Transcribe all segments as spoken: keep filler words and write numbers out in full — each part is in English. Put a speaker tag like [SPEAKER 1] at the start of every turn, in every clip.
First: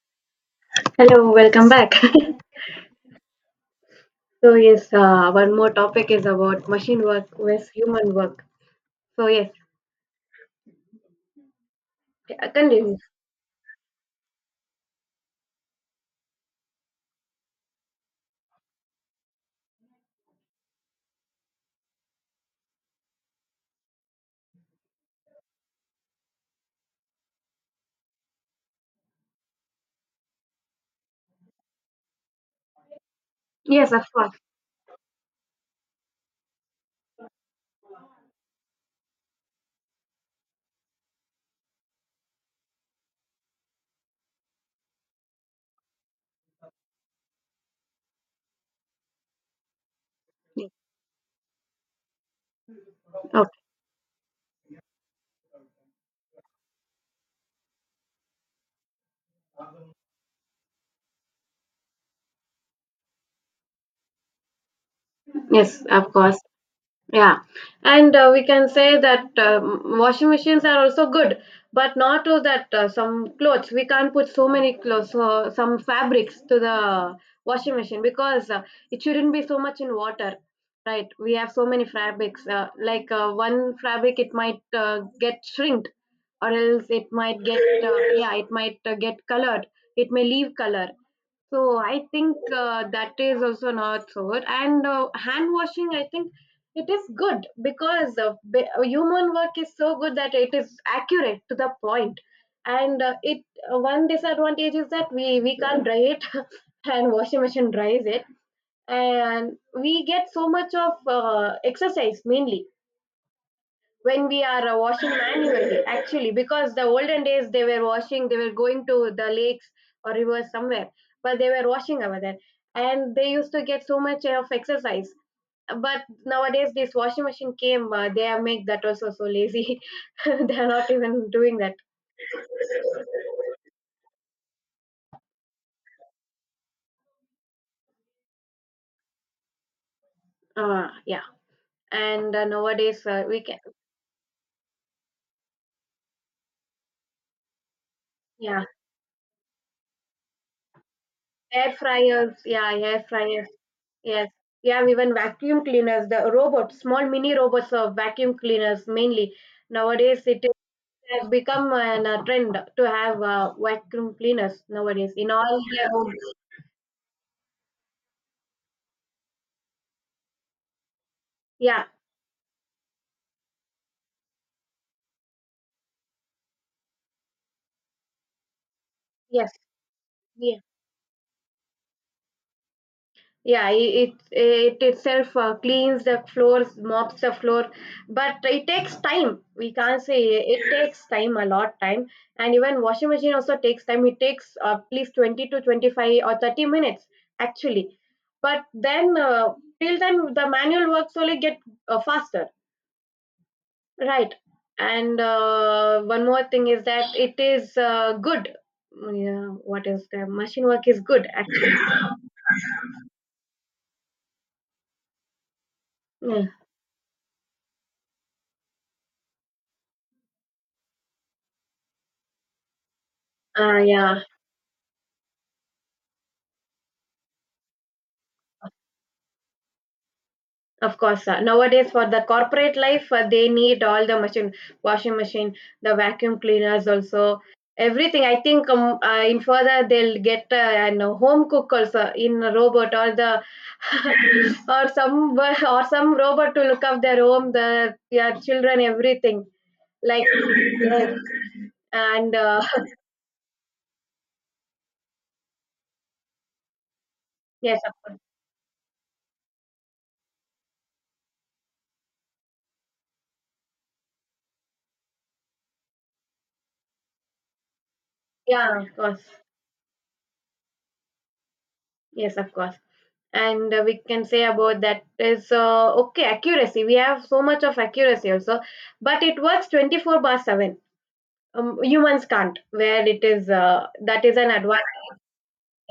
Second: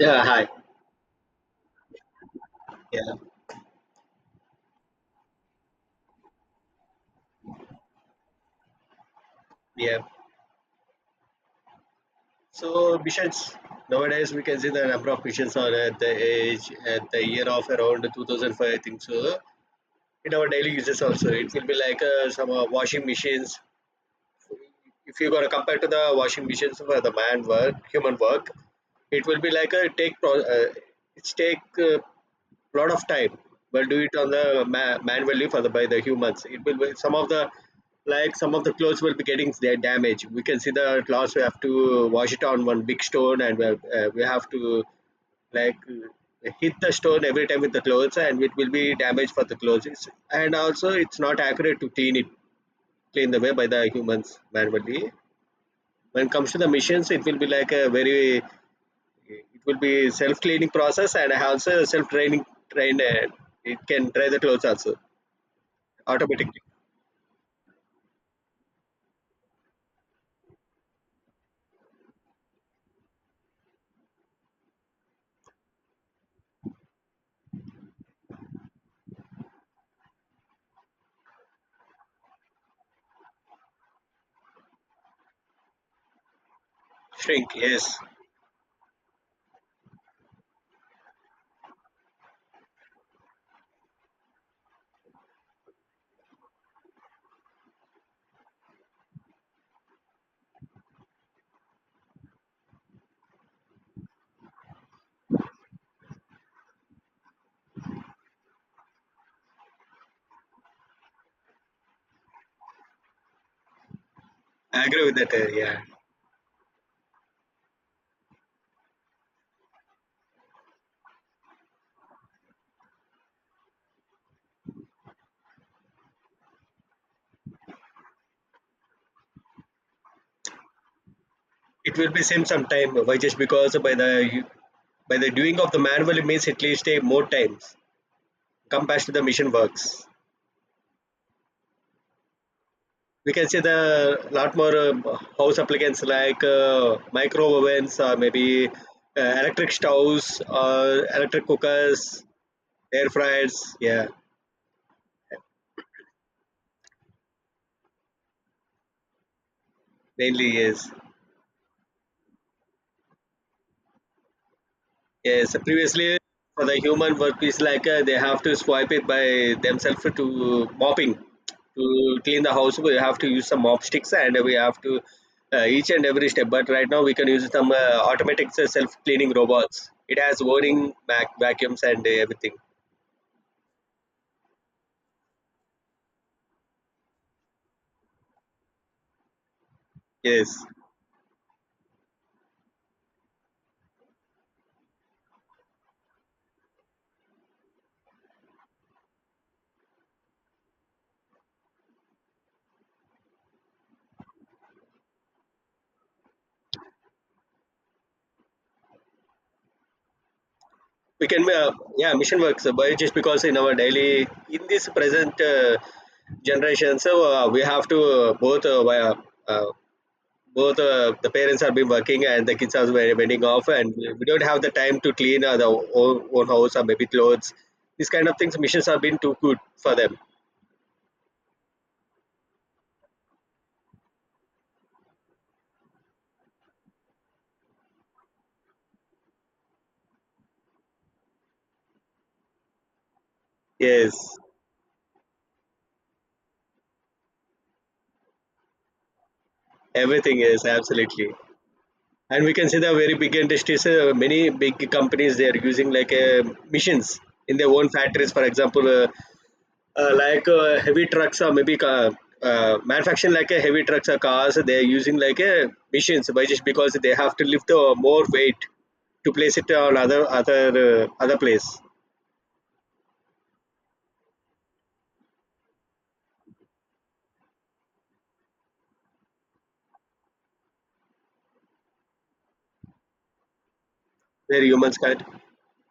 [SPEAKER 1] Yeah, hi.
[SPEAKER 2] Hello, welcome back.
[SPEAKER 1] Yeah,
[SPEAKER 2] So yes, uh, one more topic is about machine work with human work. So yes,
[SPEAKER 1] yeah.
[SPEAKER 2] uh, continue.
[SPEAKER 1] So missions nowadays we can see the number of missions are at the age at the year of around two thousand five, I think so. In our daily uses also, it will be like uh, some uh, washing machines. If you gonna compare to the washing machines for the man work, human work, it will be like a take pro. Uh, it's take uh, a lot of time will
[SPEAKER 2] Yes,
[SPEAKER 1] do
[SPEAKER 2] of
[SPEAKER 1] it on
[SPEAKER 2] course.
[SPEAKER 1] the ma- manually for the by the humans it will be some of the like some of the clothes will be getting their damage. We can see the clothes we have to wash it on one big stone and we have, uh, we have to like uh, hit the stone every time with the clothes and it will be damaged for the clothes. It's- and
[SPEAKER 2] Yes.
[SPEAKER 1] also it's not accurate to clean it, clean the
[SPEAKER 2] Okay.
[SPEAKER 1] way by the humans manually. When it comes to the machines it will be like a very, it will be self cleaning process and I have also self training, trained uh, It can dry the clothes also
[SPEAKER 2] Yes, of course.
[SPEAKER 1] automatically.
[SPEAKER 2] Yeah, and uh, we can say that um, washing machines are also good, but not to that uh, some clothes. We can't put so many clothes, so some fabrics to the washing machine because uh, it shouldn't be so much in water, right? We have so many fabrics. Uh, like, uh, one fabric, it might uh, get shrinked, or else it might
[SPEAKER 1] Shrink,
[SPEAKER 2] get
[SPEAKER 1] yes.
[SPEAKER 2] uh, yeah, it might uh, get colored. It may leave color. So I think uh, that is also not so good. And uh, hand washing, I think it is good because uh, be- uh, human work is so good that it is accurate to the point. And uh, it uh, one disadvantage is that we we can't dry it, and washing machine dries it, and we get so much of uh, exercise mainly when we are uh,
[SPEAKER 1] I agree
[SPEAKER 2] washing
[SPEAKER 1] with that, uh,
[SPEAKER 2] manually.
[SPEAKER 1] yeah.
[SPEAKER 2] Actually, because the olden days they were washing, they were going to the lakes or rivers somewhere, but they were washing over there, and they used to get so much of exercise, but nowadays, this washing machine came. Uh, they have make that also so lazy. They are not even doing that.
[SPEAKER 1] It will be same sometime, why? Just because by the, by the doing of the manual it means at least take more times compared to the machine works.
[SPEAKER 2] Uh, yeah. And uh, nowadays, uh,
[SPEAKER 1] We
[SPEAKER 2] we
[SPEAKER 1] can
[SPEAKER 2] can.
[SPEAKER 1] see the lot more um, house appliances like uh, micro ovens, or
[SPEAKER 2] Yeah,
[SPEAKER 1] maybe uh, electric stoves or electric
[SPEAKER 2] air
[SPEAKER 1] cookers,
[SPEAKER 2] fryers. Yeah, air
[SPEAKER 1] air
[SPEAKER 2] fryers.
[SPEAKER 1] fryers, yeah.
[SPEAKER 2] Yes. We have even vacuum cleaners. The robots, small mini robots of vacuum cleaners mainly. Nowadays, it
[SPEAKER 1] Mainly, yes.
[SPEAKER 2] has become an, a trend to have uh, vacuum cleaners nowadays in
[SPEAKER 1] Yes,
[SPEAKER 2] all their homes.
[SPEAKER 1] previously for the human work is like uh, they have to swipe it by themselves to mopping,
[SPEAKER 2] Yeah.
[SPEAKER 1] to clean the house. We have to use some mop sticks and we have to, uh, each and every step. But right now we can use some uh, automatic self cleaning
[SPEAKER 2] Yes.
[SPEAKER 1] robots. It has
[SPEAKER 2] Yes.
[SPEAKER 1] whirring vac- vacuums and uh, everything.
[SPEAKER 2] Yeah, i- it it itself uh, cleans the floors, mops the floor, but it takes time. We can't say it
[SPEAKER 1] Yes,
[SPEAKER 2] takes time a lot time, and even washing machine also takes time. It takes at least twenty to twenty five or thirty minutes actually, but then uh, till then the manual works only get uh, faster, right? And uh, one more thing is that it is uh, good. Yeah, what is the machine work is good
[SPEAKER 1] we can.
[SPEAKER 2] actually.
[SPEAKER 1] Uh, yeah, mission works. uh, But just because in our daily in this present uh,
[SPEAKER 2] Yeah,
[SPEAKER 1] generation, so uh, we have to uh, both uh, wi- uh, both uh, the parents have been working and the kids are very wedding off
[SPEAKER 2] uh,
[SPEAKER 1] and
[SPEAKER 2] yeah.
[SPEAKER 1] we don't have the time to clean, uh, the own, own house or maybe clothes. These kind of things missions have been too good for them.
[SPEAKER 2] Of course, sir. Nowadays for the corporate life, uh, they need all the machine, washing machine, the vacuum cleaners also, everything. I think um, uh, in further they'll get uh, an uh, home cook also in a robot or the
[SPEAKER 1] Yes,
[SPEAKER 2] or some or some robot to look up their home, the their children, everything like
[SPEAKER 1] everything is
[SPEAKER 2] yes.
[SPEAKER 1] absolutely.
[SPEAKER 2] And
[SPEAKER 1] And we
[SPEAKER 2] uh,
[SPEAKER 1] can see the very big industries, uh, many big companies they are using like uh, missions in their
[SPEAKER 2] yes,
[SPEAKER 1] own
[SPEAKER 2] of course.
[SPEAKER 1] factories, for example uh, uh, like uh, heavy trucks, or maybe ca- uh, manufacturing like a heavy trucks or cars. They're using like a machines, by just because they have to lift the more weight
[SPEAKER 2] Yeah, of course,
[SPEAKER 1] to place it on other, other uh, other place
[SPEAKER 2] yes, of course. And uh, we can say about that is uh, okay accuracy we have so much of accuracy also, but it works twenty four bar seven. Um, humans can't where it is, uh, that is an
[SPEAKER 1] where humans
[SPEAKER 2] advantage.
[SPEAKER 1] can't.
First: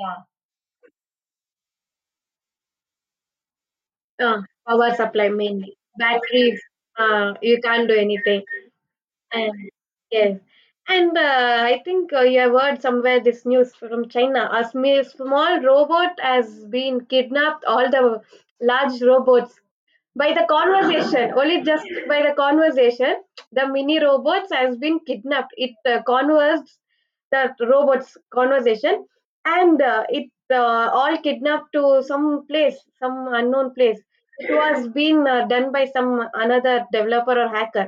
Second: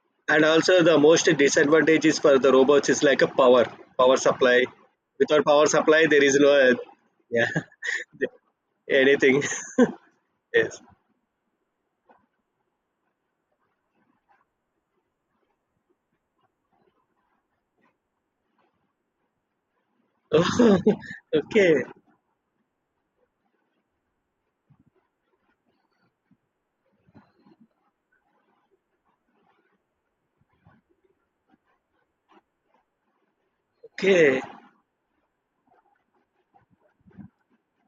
[SPEAKER 2] Yeah.
[SPEAKER 1] And also the most disadvantage is for the robots is like a power, power
[SPEAKER 2] uh,
[SPEAKER 1] supply.
[SPEAKER 2] Power supply
[SPEAKER 1] Without power
[SPEAKER 2] mainly
[SPEAKER 1] supply there is no
[SPEAKER 2] batteries.
[SPEAKER 1] uh,
[SPEAKER 2] Uh,
[SPEAKER 1] yeah,
[SPEAKER 2] you can't do anything.
[SPEAKER 1] anything.
[SPEAKER 2] And yes.
[SPEAKER 1] Yes.
[SPEAKER 2] And uh, I think uh, you have heard somewhere this news from china. A sm- small robot has been kidnapped all the large robots. By the conversation, only
[SPEAKER 1] Okay.
[SPEAKER 2] just by the conversation, the mini robots has been kidnapped. It uh, conversed the robots conversation, and uh, it uh, all kidnapped to some place, some unknown place.
[SPEAKER 1] Okay.
[SPEAKER 2] It was being uh, done by some another developer or hacker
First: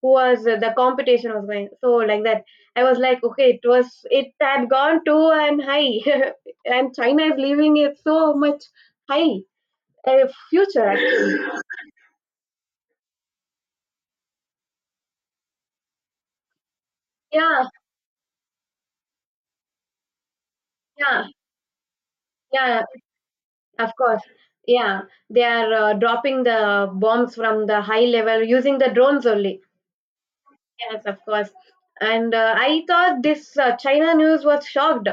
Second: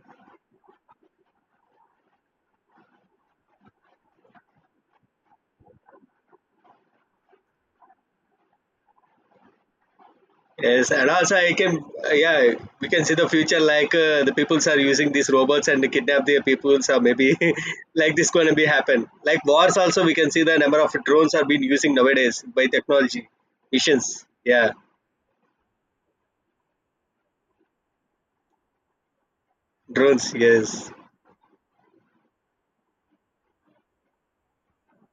[SPEAKER 2] who was uh, the competition was going so like that. I was like, okay, it was it had gone too and high, and China is leaving it so much high a future.
[SPEAKER 1] Yes, and also
[SPEAKER 2] Actually.
[SPEAKER 1] I can, uh, yeah, we can see the future like uh, the peoples are using these robots and kidnap their peoples, or maybe
[SPEAKER 2] Yeah,
[SPEAKER 1] like this going to be happen. Like wars, also we can see the number of
[SPEAKER 2] yeah,
[SPEAKER 1] drones are being using nowadays by
[SPEAKER 2] yeah,
[SPEAKER 1] technology
[SPEAKER 2] of course.
[SPEAKER 1] missions. Yeah,
[SPEAKER 2] Yeah, they are uh, dropping the bombs from the high level using the drones only.
[SPEAKER 1] drones. Yes.
[SPEAKER 2] Yes, of course. And uh, I thought this uh, China news was shocked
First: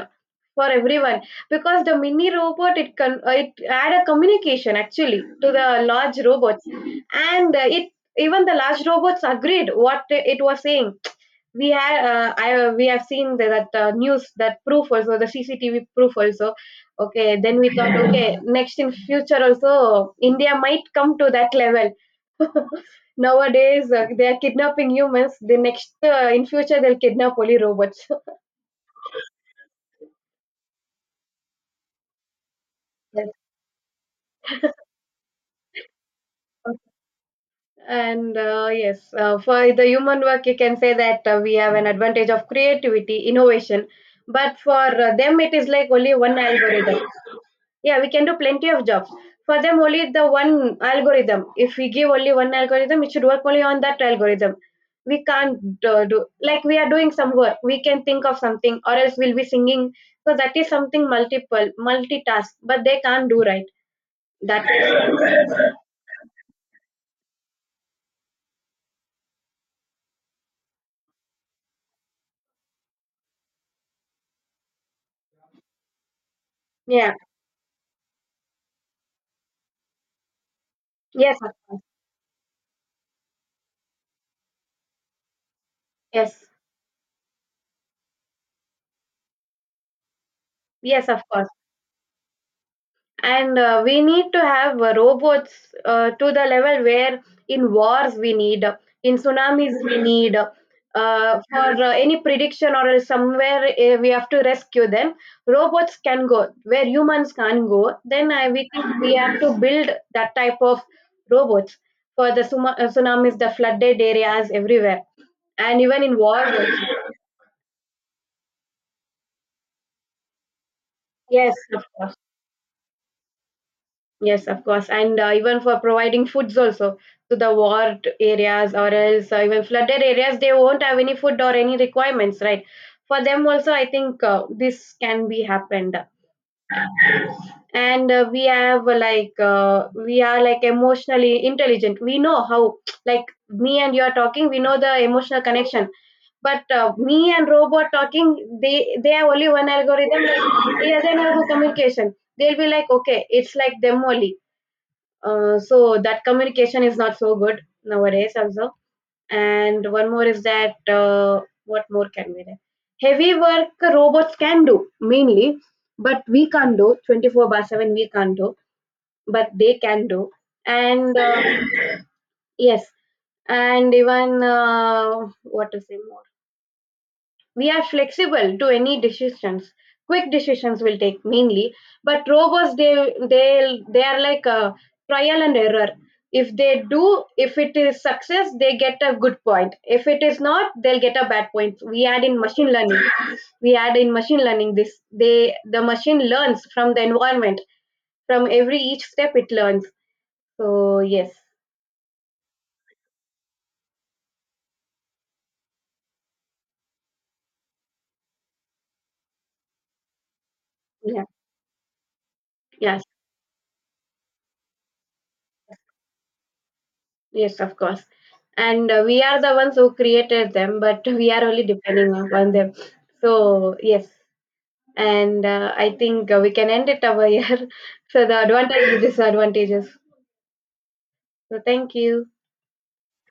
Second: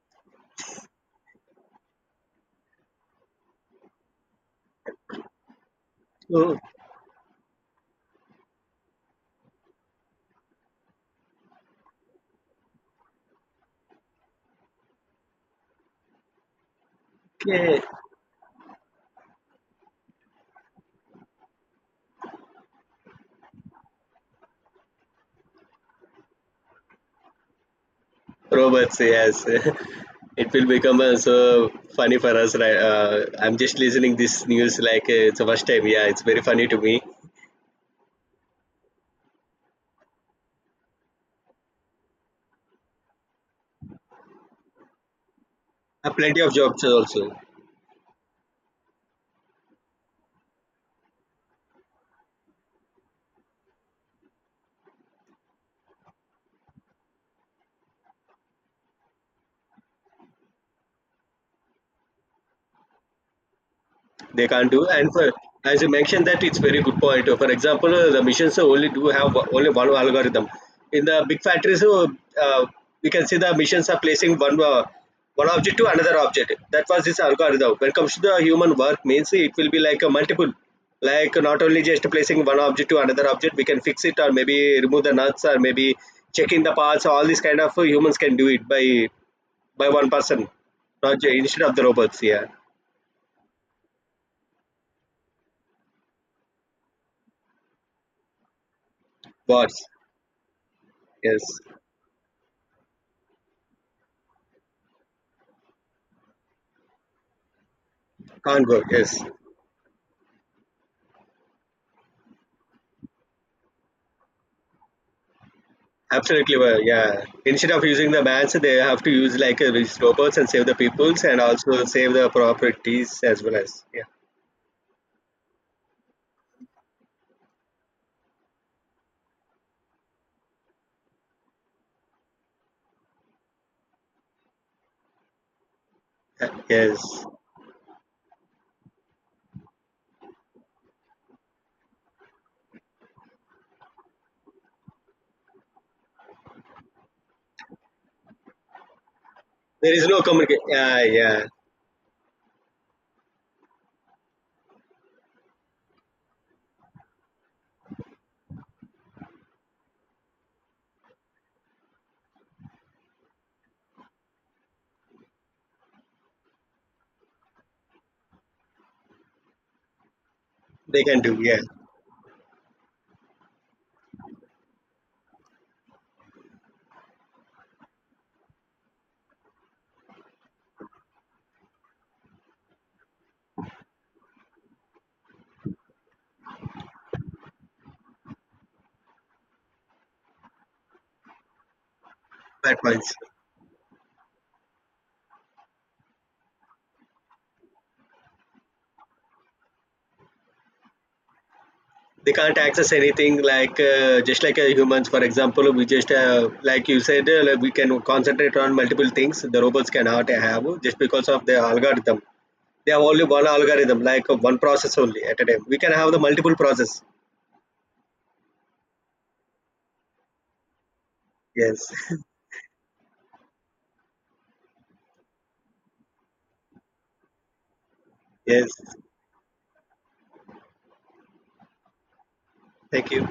[SPEAKER 2] for everyone because the mini robot it con- uh, it had a communication actually to the large robots, and uh, it even the large robots agreed what it was saying. We had uh, I we have seen that, uh, news that proof also, the C C T V proof also. Okay, then we
[SPEAKER 1] Okay.
[SPEAKER 2] thought okay next in future also India might come to that level. Nowadays, uh, they are kidnapping humans. The next, uh, in future, they'll kidnap only robots.
[SPEAKER 1] Robots. Yes. It will become uh, so funny for us. Right? Uh,
[SPEAKER 2] Yes.
[SPEAKER 1] I'm just listening this news like uh, it's the first time. Yeah, it's very funny to me.
[SPEAKER 2] And uh, yes, uh, for the human work, you can say that uh, we have an advantage of creativity, innovation. But for uh, them, it is like
[SPEAKER 1] Uh,
[SPEAKER 2] only one
[SPEAKER 1] plenty of jobs
[SPEAKER 2] algorithm.
[SPEAKER 1] also.
[SPEAKER 2] Yeah, we can do plenty of jobs. For them, only the one algorithm. If we give only one algorithm, it should work only on that algorithm. We can't uh, do like we are doing some work. We can think of something, or else we'll be singing. So that is something multiple, multitask. But they can't do right.
[SPEAKER 1] They
[SPEAKER 2] That
[SPEAKER 1] can't do. And
[SPEAKER 2] is,
[SPEAKER 1] for, as you mentioned that it's very good point. Uh, for example uh, the machines uh, only do have o- only one algorithm in the big factories. uh, uh, we can see the machines are placing one uh, one object to another object. That was
[SPEAKER 2] yeah,
[SPEAKER 1] this algorithm. When it comes to the human work means it will be like a multiple,
[SPEAKER 2] yes,
[SPEAKER 1] like
[SPEAKER 2] of
[SPEAKER 1] not
[SPEAKER 2] course,
[SPEAKER 1] only just placing one object to another object. We can fix it or maybe remove the nuts or maybe
[SPEAKER 2] yes,
[SPEAKER 1] checking the parts, all these kind of uh, humans can do it by by one person,
[SPEAKER 2] yes,
[SPEAKER 1] not
[SPEAKER 2] of
[SPEAKER 1] ju-
[SPEAKER 2] course.
[SPEAKER 1] instead of the robots, yeah.
[SPEAKER 2] And uh, we need to have uh, robots uh, to the level where in wars we need, in
[SPEAKER 1] Bots,
[SPEAKER 2] tsunamis we need, uh,
[SPEAKER 1] yes.
[SPEAKER 2] for uh, any prediction or else somewhere uh, we have to rescue them. Robots can go where humans can't go, then I,
[SPEAKER 1] Can't
[SPEAKER 2] we
[SPEAKER 1] work.
[SPEAKER 2] think we
[SPEAKER 1] Yes,
[SPEAKER 2] have to build that type of robots for the suma- uh, tsunamis, the flooded areas everywhere, and even in wars
[SPEAKER 1] absolutely.
[SPEAKER 2] also.
[SPEAKER 1] Well, yeah. Instead of using the mans, they have to use like uh, these robots and save the peoples and
[SPEAKER 2] Yes of
[SPEAKER 1] also save
[SPEAKER 2] course.
[SPEAKER 1] the properties as well as, yeah.
[SPEAKER 2] Yes, of course, and uh, even for providing foods also to the war areas or else uh, even flooded areas, they won't have any food or any requirements, right? For them also, I think uh, this can be happened.
[SPEAKER 1] Uh, Yes,
[SPEAKER 2] And uh, we have uh, like uh, we are like emotionally intelligent. We know how like me and you are talking. We know the emotional connection. But uh, me and robot talking, they they have only one
[SPEAKER 1] there is no
[SPEAKER 2] algorithm.
[SPEAKER 1] communication.
[SPEAKER 2] Like, yeah,
[SPEAKER 1] Yeah,
[SPEAKER 2] they does have
[SPEAKER 1] yeah.
[SPEAKER 2] a communication. They'll be like, okay, it's like them only. Uh, so that communication is not so good nowadays also. And one more is that uh, what more can we do? Heavy work robots can do mainly, but we can't do twenty four by seven. We can't do, but they can do.
[SPEAKER 1] They
[SPEAKER 2] And
[SPEAKER 1] can do.
[SPEAKER 2] uh,
[SPEAKER 1] Yeah,
[SPEAKER 2] yes, and even uh, what to say more? We are flexible to any decisions. Quick decisions will take mainly, but robots they they they are like a trial and error. If they do, if it is success, they get a good point. If it is not, they'll get a bad point. We add in machine
[SPEAKER 1] that
[SPEAKER 2] learning.
[SPEAKER 1] points.
[SPEAKER 2] We add in machine learning this. They the machine learns from the environment. From every each step it learns. So yes.
[SPEAKER 1] They can't access anything like uh, just like uh, humans. For example, we just uh, like you said, uh, like we can concentrate on multiple things. The robots cannot have, just
[SPEAKER 2] Yeah.
[SPEAKER 1] because of the algorithm. They
[SPEAKER 2] Yeah.
[SPEAKER 1] have only one algorithm, like uh, one process only at a time. We can have the multiple process.
[SPEAKER 2] Yes, of course. And uh, we are the ones who created them, but we are only
[SPEAKER 1] Yes.
[SPEAKER 2] depending upon them. So, yes. And uh, I think uh, we can end it over here. So, the
[SPEAKER 1] Yes,
[SPEAKER 2] advantages, disadvantages. So, thank you.
[SPEAKER 1] thank you.